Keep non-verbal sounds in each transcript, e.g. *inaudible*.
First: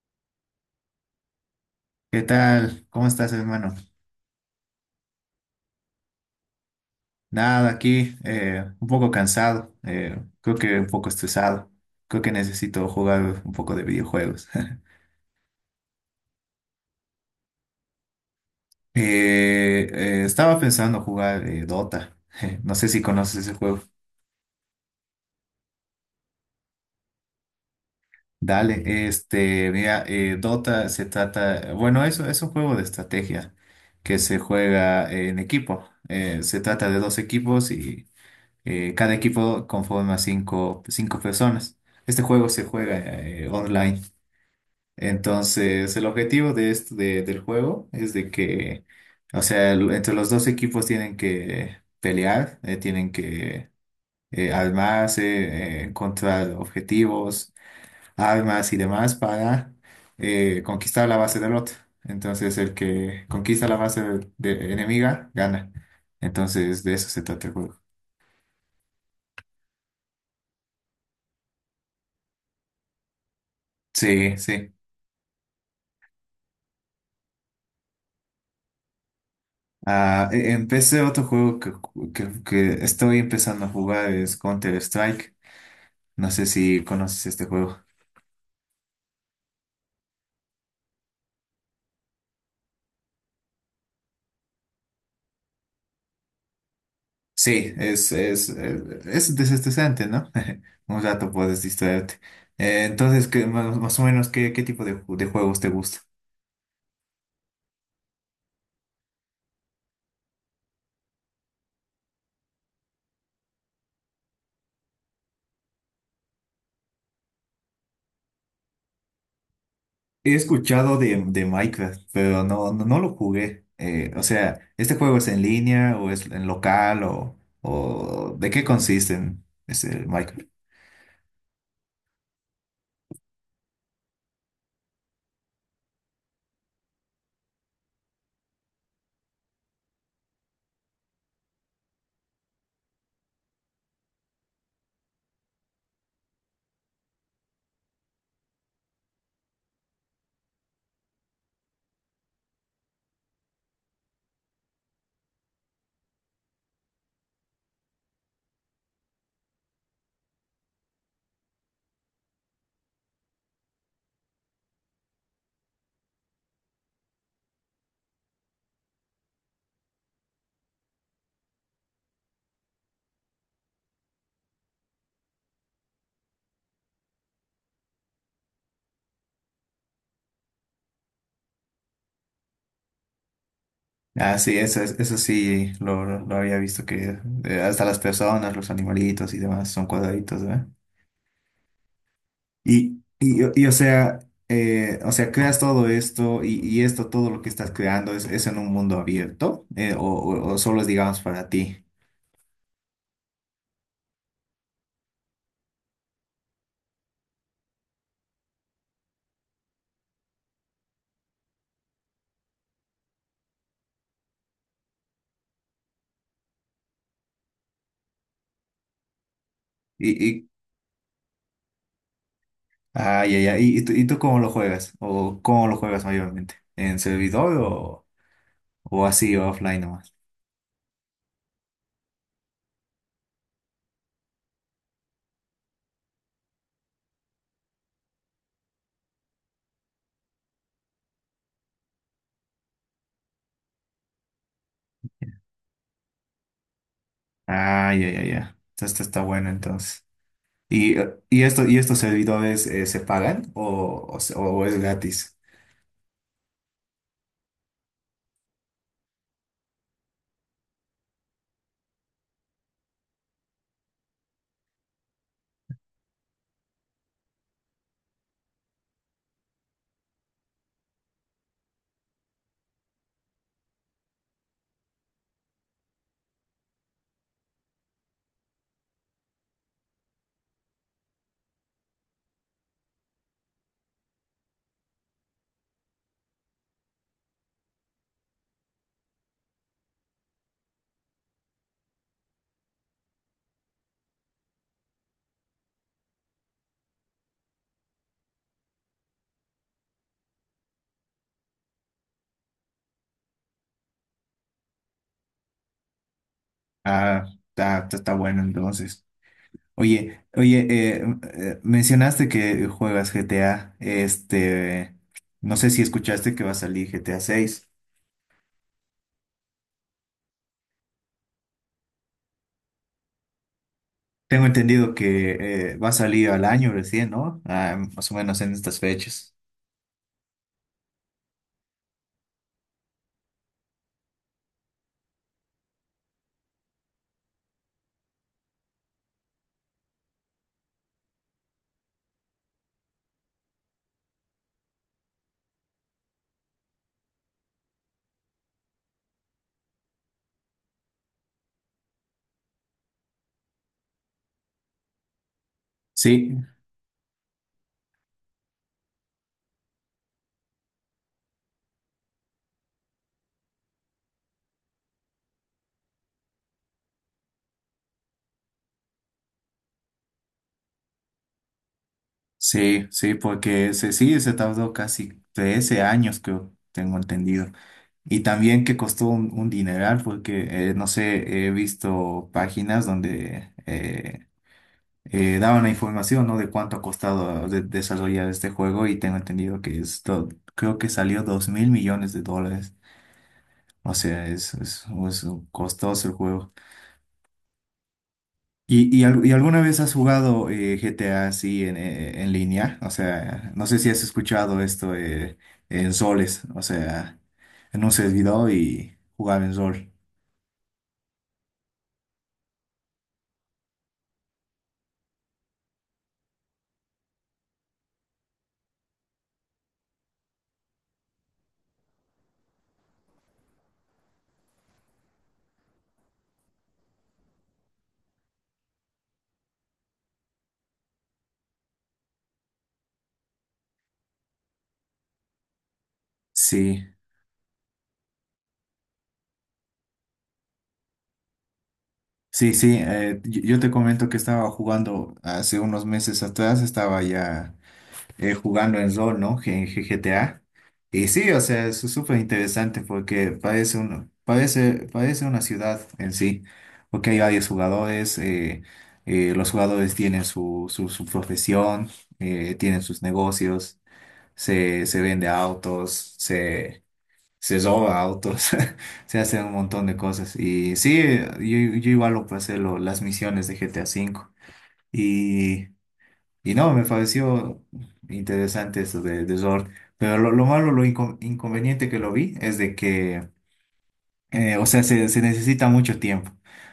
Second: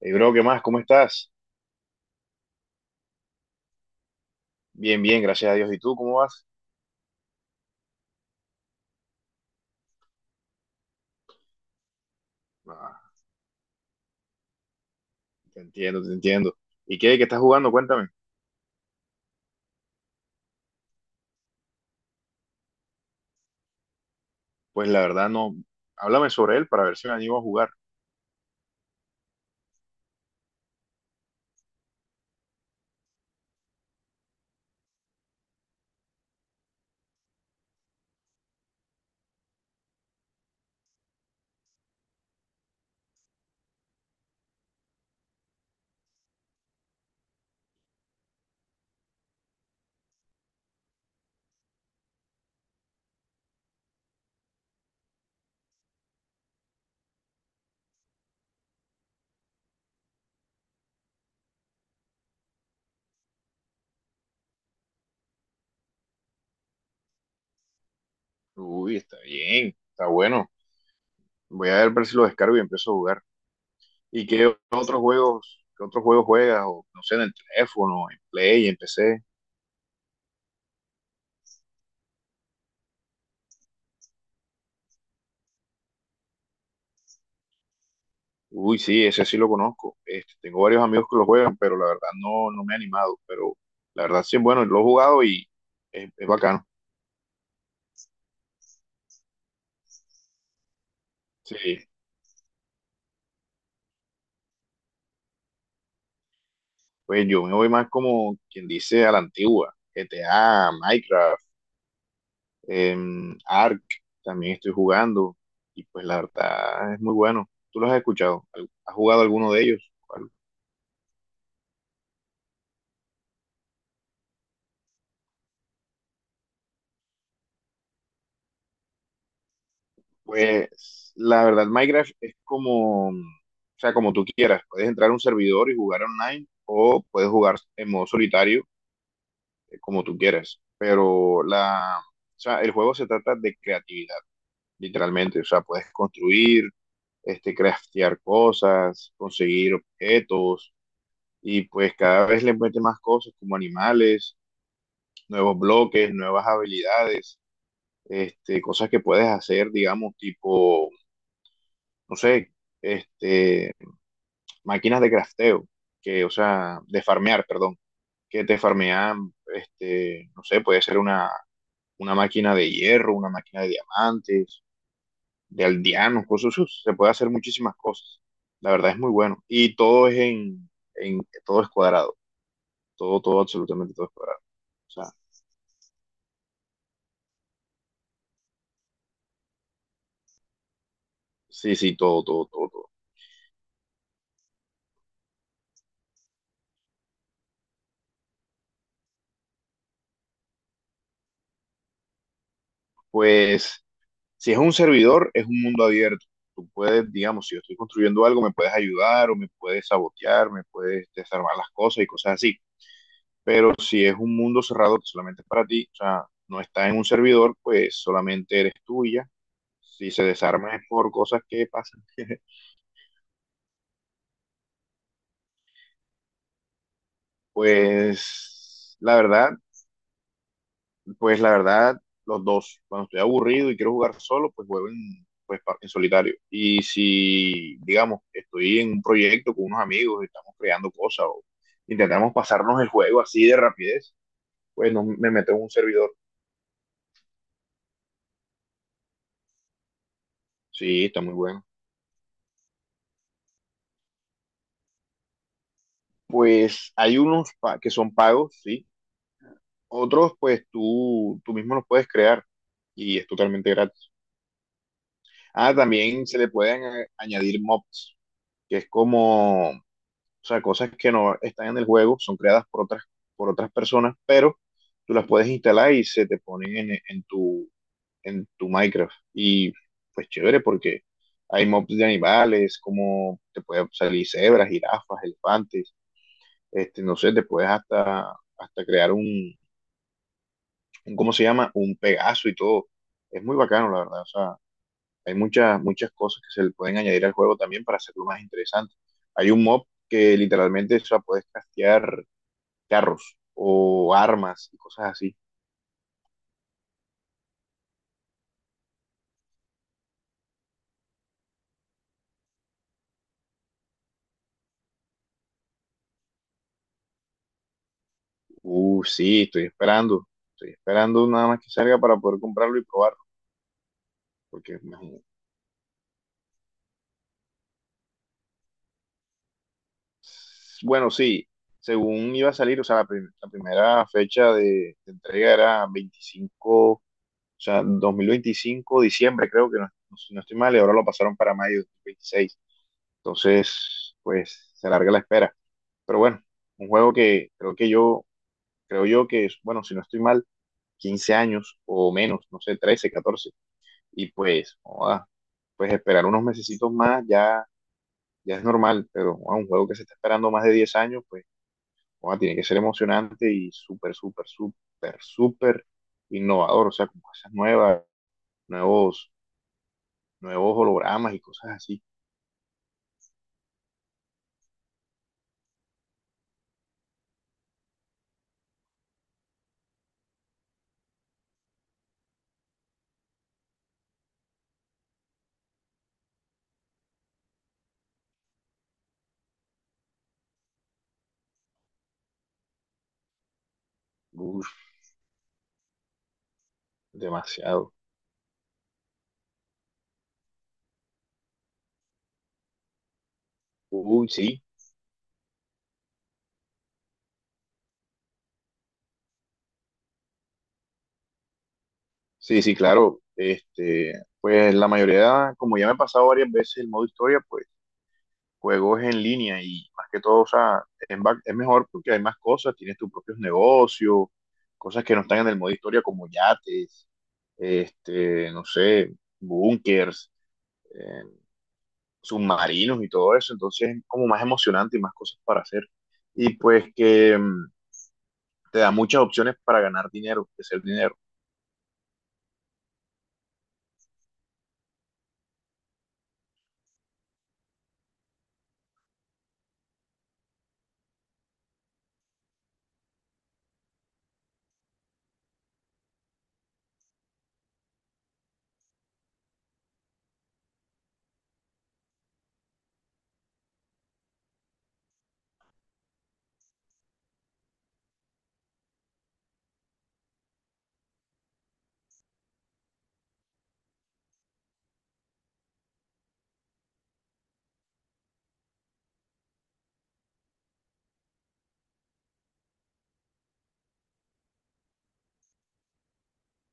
Hey, bro, ¿qué más? ¿Cómo estás? ¿Qué tal? ¿Cómo estás, hermano? Bien, bien, gracias a Dios. ¿Y tú cómo vas? Nada, aquí un poco cansado, creo que un poco estresado, creo que necesito Ah, jugar un poco de videojuegos. *laughs* te entiendo, te entiendo. ¿Y qué estás jugando? Cuéntame. Estaba pensando jugar Dota, *laughs* no sé si conoces ese juego. Pues la verdad no. Háblame sobre él para ver si me animo a jugar. Dale, mira, Dota se trata, bueno, eso es un juego de estrategia que se juega en equipo. Se trata de dos equipos y cada equipo conforma cinco personas. Este juego se juega online. Entonces, el objetivo de esto, del juego es de que, o sea, entre los dos equipos tienen que pelear, tienen que armarse, encontrar objetivos, armas y demás para conquistar la base del otro. Entonces, el que conquista la base de enemiga gana. Entonces, de eso se trata el juego. Uy, está bien, está bueno. Voy a ver si lo descargo y empiezo a jugar. ¿Y Sí, sí. Qué otros juegos juegas? O, no sé, en el teléfono, en Play, en PC. Ah, empecé otro juego que estoy empezando a jugar, es Counter-Strike. No sé si conoces este juego. Uy, sí, ese sí lo conozco. Este, tengo varios amigos que lo juegan, pero la verdad no me he animado. Pero la verdad sí, bueno, lo he jugado y es bacano. Sí, es desestresante, ¿no? *laughs* Un rato puedes Sí. distraerte. Entonces, más o menos, qué tipo de juegos te gusta? Pues yo me voy más como quien dice a la antigua, GTA, Minecraft, Ark, también estoy jugando y pues la verdad es muy bueno. ¿Tú los has escuchado? ¿Al- ¿Has jugado alguno de ellos? ¿Cuál? He escuchado de Minecraft, pero no lo jugué. O sea, ¿este juego es en línea o es en local o de qué consiste en, ese Minecraft? Pues la verdad Minecraft es como, o sea, como tú quieras. Puedes entrar a un servidor y jugar online o puedes jugar en modo solitario como tú quieras. Pero o sea, el juego se trata de creatividad. Literalmente. O sea, puedes construir, este, craftear cosas, conseguir objetos y pues cada vez le mete más cosas como animales, nuevos bloques, nuevas habilidades, este, cosas que puedes hacer, digamos, tipo, no sé, este, máquinas de crafteo, que, o sea, de farmear, perdón, que te farmean, este, no sé, puede ser una máquina de hierro, una máquina de diamantes de aldeanos, cosas, uf, se puede hacer muchísimas cosas. La verdad es muy bueno. Y todo es en, todo es cuadrado. Todo, todo, absolutamente todo es Ah, cuadrado. sí, O sea, eso sí, lo había visto que hasta las personas, los animalitos y demás son cuadraditos, ¿verdad? sí, sí, todo, todo, todo, todo. O sea, o sea, creas todo esto y esto, todo lo que estás creando, ¿es en un mundo abierto? ¿O solo es, digamos, para ti? Pues, si es un servidor, es un mundo abierto. Tú puedes, digamos, si yo estoy construyendo algo, me puedes ayudar o me puedes sabotear, me puedes desarmar las cosas y cosas así. Pero si es un mundo cerrado que solamente es para ti, o sea, no está en un servidor, pues solamente eres tuya. Si se ¿Y, desarma es por cosas que pasan. *laughs* Ah, ya, ya. ¿Y tú, cómo lo juegas? ¿O cómo lo juegas mayormente? ¿En servidor Pues o la así, o verdad, offline nomás? pues la verdad, los dos. Cuando estoy aburrido y quiero jugar solo, pues juego pues, en solitario. Y si, digamos, estoy en un proyecto con unos amigos y estamos creando cosas o intentamos pasarnos el juego así de rapidez, pues no, me meto en un servidor. Ah, ya, ya, ya. Esto está bueno entonces. ¿Y, Sí, eh, está muy y, bueno. esto, y estos servidores se pagan o es gratis? Pues hay unos que son pagos, sí. Otros, pues tú mismo los puedes crear y es totalmente gratis. Ah, también se le pueden añadir mobs, que es como. O sea, cosas que no están en el juego, son creadas por otras personas, pero tú las puedes instalar y se te ponen en tu Minecraft. Y pues chévere porque hay mobs de animales, como te pueden salir cebras, jirafas, elefantes, este, no sé, te puedes hasta, hasta crear un, ¿cómo se llama? Un Pegaso y todo. Es muy bacano, la verdad. O sea, hay muchas, muchas cosas que se le pueden añadir al juego también para hacerlo más interesante. Hay un mob que literalmente, o sea, puedes castear carros o armas y cosas así. Ah, está bueno entonces. Oye, oye, mencionaste que juegas GTA. No sé si escuchaste que va a salir GTA 6. Sí, estoy esperando. Estoy esperando nada más que salga para poder comprarlo y probarlo. Tengo Porque, entendido imagínate. que va a salir al año recién, ¿no? Ah, más o menos en estas fechas. Bueno, sí, según iba a salir, o sea, la primera fecha de entrega era 25, o sea, 2025 diciembre, creo que no, si no estoy mal, y ahora lo pasaron para mayo de 2026. Entonces, pues se alarga la espera. Pero bueno, un juego que creo que yo, creo yo que, es, bueno, si no estoy mal, 15 años o menos, no sé, 13 catorce. Y pues, joda, pues esperar Sí. unos mesecitos más ya, ya es normal, pero joda, un juego que se está esperando más de 10 años, pues joda, tiene que ser emocionante y súper, súper, súper, súper innovador, o sea, con cosas nuevas, nuevos, nuevos hologramas y cosas así. Sí, sí, porque se tardó casi 13 años, creo, tengo entendido. Y también que costó un dineral, porque, no sé, he visto páginas donde daban la información, ¿no? De cuánto ha costado desarrollar este juego y tengo entendido que esto, creo que salió 2.000 millones de dólares. O sea, Uf, es costoso el juego. demasiado. ¿Y alguna vez has jugado GTA así en línea? O sea, no sé si has Uy, escuchado sí, esto en soles, o sea, en un servidor y jugaba en sol. sí, sí, claro. Este, pues la mayoría, como ya me ha pasado varias veces el modo historia, pues juegos en línea y más que todo, o sea, es mejor porque hay más cosas, tienes tus propios negocios, cosas que no están en el modo historia como yates, este, no sé, búnkers, eh, submarinos y todo eso, entonces es como más emocionante y más cosas para hacer. Y pues Sí, que te da muchas opciones para ganar dinero, hacer dinero. sí, sí. Yo te comento que estaba jugando hace unos meses atrás, estaba ya. Jugando en rol, ¿no? GTA. Y sí, o sea, es súper interesante porque parece una ciudad en sí, porque hay varios jugadores, los jugadores tienen su profesión, tienen sus negocios, se vende autos, se roba autos, *laughs* se hacen un montón de cosas. Y sí, yo igual lo pasé las misiones de GTA y y no, me pareció interesante eso de Zord. Pero lo malo, inconveniente que lo vi es de que, o sea, se necesita mucho tiempo.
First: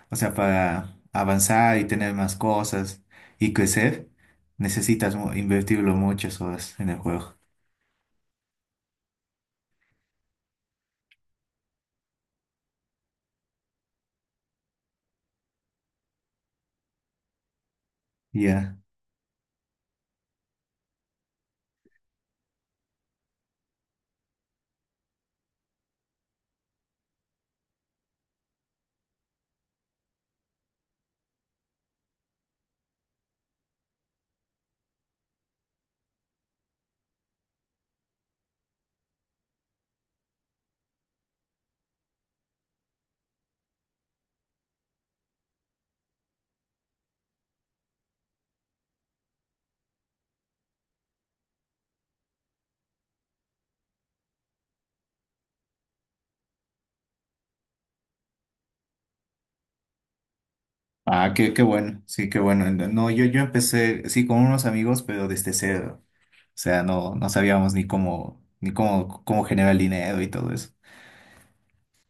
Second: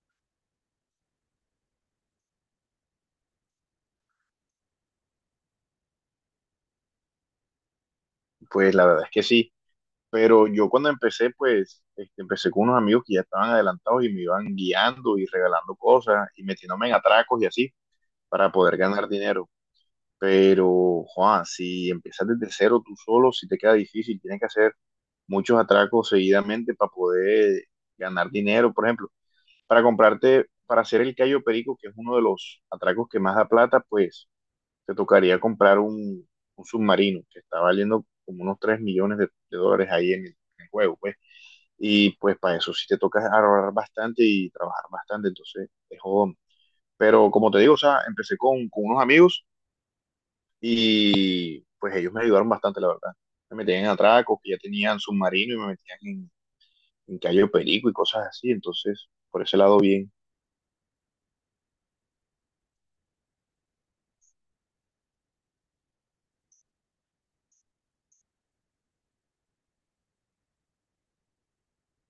O sea, para avanzar y tener más cosas y crecer, necesitas invertirlo muchas horas en el juego. Pues la verdad es que sí. Pero yo cuando empecé, pues este, empecé con unos amigos que ya estaban adelantados y me iban guiando y regalando cosas y metiéndome en atracos y así para Ya. poder ganar dinero. Pero, Juan, si empiezas desde cero tú solo, si te queda difícil, tienes que hacer muchos atracos seguidamente para poder ganar dinero. Por ejemplo, para comprarte, para hacer el callo perico, que es uno de los atracos que más da plata, pues te tocaría comprar un, submarino que está valiendo como unos 3 millones de dólares ahí en el juego, pues. Y pues para eso sí te toca ahorrar bastante y trabajar bastante, entonces es jodón. Pero como te digo, o sea, empecé con unos amigos. Y pues ellos me ayudaron bastante, la verdad. Me metían en atracos, que ya tenían submarino y me metían en Cayo Perico y cosas así. Entonces, por ese lado, bien. Ah, qué bueno. Sí, qué bueno. No, no, yo empecé, sí, con unos amigos, pero desde cero. O sea, no, no sabíamos ni cómo, ni cómo, cómo generar dinero y todo eso.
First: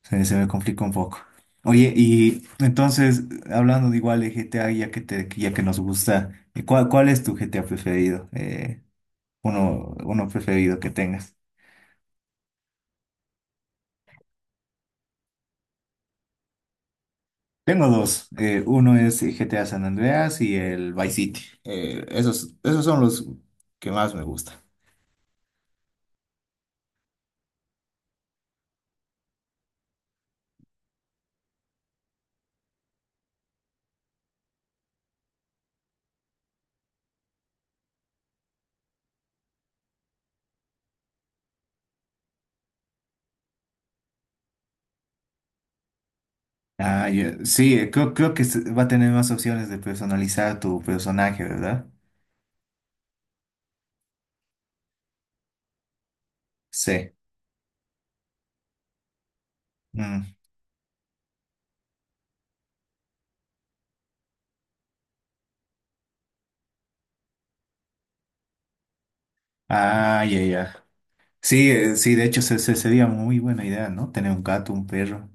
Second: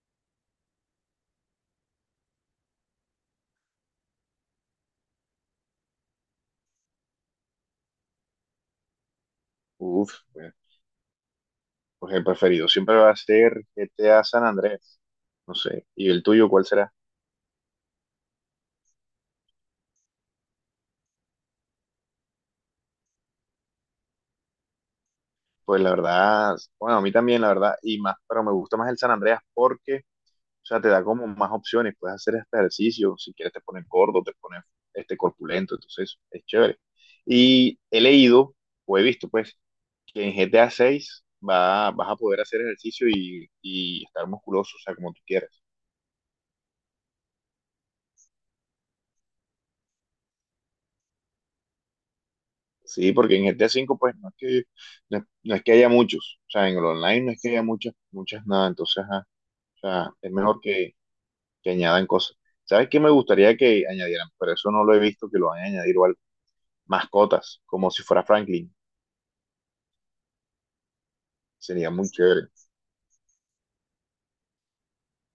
Se me complica un poco. Oye, y entonces, hablando de igual de GTA, ya que nos gusta, ¿cuál es tu GTA preferido? Uf, Uno pues, preferido que tengas. pues el preferido siempre va a ser GTA San Andrés. No sé. ¿Y el tuyo cuál será? Tengo dos. Uno es GTA San Andreas y el Vice City. Esos son los que más me gustan. Pues la verdad, bueno, a mí también, la verdad, y más, pero me gusta más el San Andreas porque, o sea, te da como más opciones. Puedes hacer este ejercicio, si quieres te pones gordo, te pones este corpulento, entonces es chévere. Y he leído, o he visto, pues, que en GTA 6 va, vas a poder hacer ejercicio y estar musculoso, o sea, como tú quieras. Ah, ya. Sí, creo que va a tener más opciones de personalizar tu personaje, ¿verdad? Sí, porque en GTA 5 pues no es que, no, es no es que haya muchos, o sea, en el Sí. online no es que haya muchas, muchas nada, entonces, ajá, o sea, es Mm. mejor que, añadan cosas. ¿Sabes qué me gustaría que añadieran? Pero eso no lo he visto que lo van a añadir o algo. Mascotas, como si fuera Franklin, Ah, ya, ya. Sí, sería muy de hecho chévere. Sería muy buena idea, ¿no? Tener un gato, un perro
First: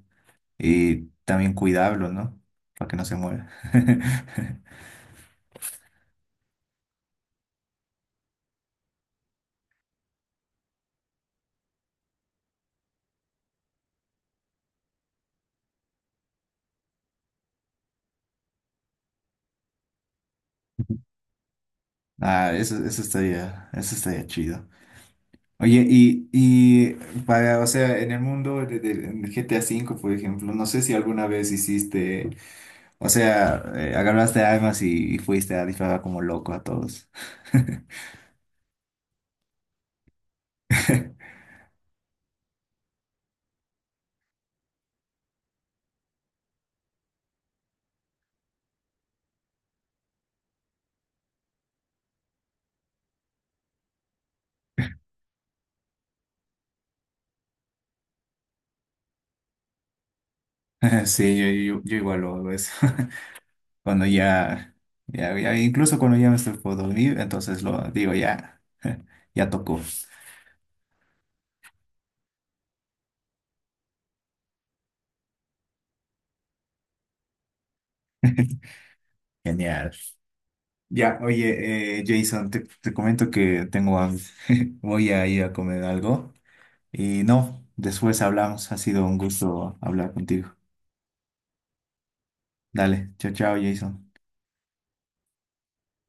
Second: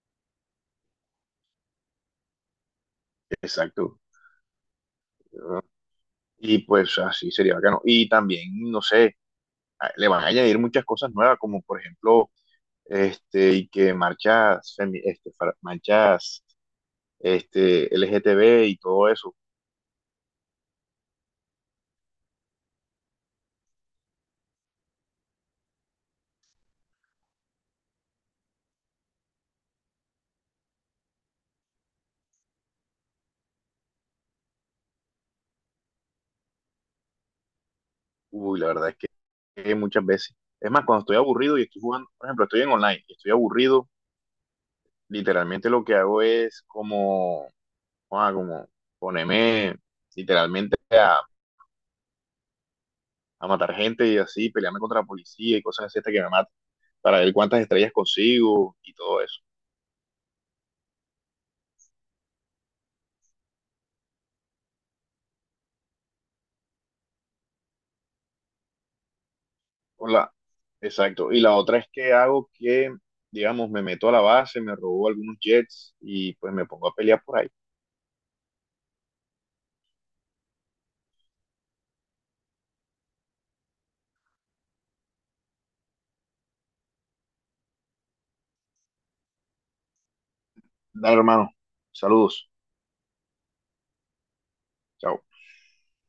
y también cuidarlo, ¿no? Para que no se muera. Exacto. *laughs* Y pues así sería bacano. Y también, no sé, le van a añadir muchas cosas nuevas, como por ejemplo este, y que marchas, este, marchas este, LGTB y todo eso. Ah, eso estaría chido. Oye, y para, o sea, en el mundo del GTA 5, por ejemplo, no sé si alguna vez hiciste, o sea, agarraste armas y fuiste a disparar como loco a todos. *laughs* Uy, la verdad es que muchas veces. Es más, cuando estoy aburrido y estoy jugando, por ejemplo, estoy en online y estoy aburrido, literalmente lo que hago es como, ah, como ponerme literalmente a matar gente y así, pelearme contra la policía y cosas así hasta que me maten, para ver cuántas estrellas consigo y todo eso. Sí, yo igual lo hago eso. Cuando ya, ya, ya- Incluso cuando ya me estoy por dormir, entonces lo digo ya, *laughs* ya tocó. Hola, exacto. Y la otra es que hago que, digamos, me meto a la base, me robo algunos jets y pues me pongo a pelear por ahí. Genial. Ya, oye, Jason, te comento que tengo hambre. *laughs* Voy a ir a comer algo. Y no, después hablamos. Ha sido un gusto hablar contigo. Dale, hermano. Saludos. Dale, chao, chao, Jason. Chao.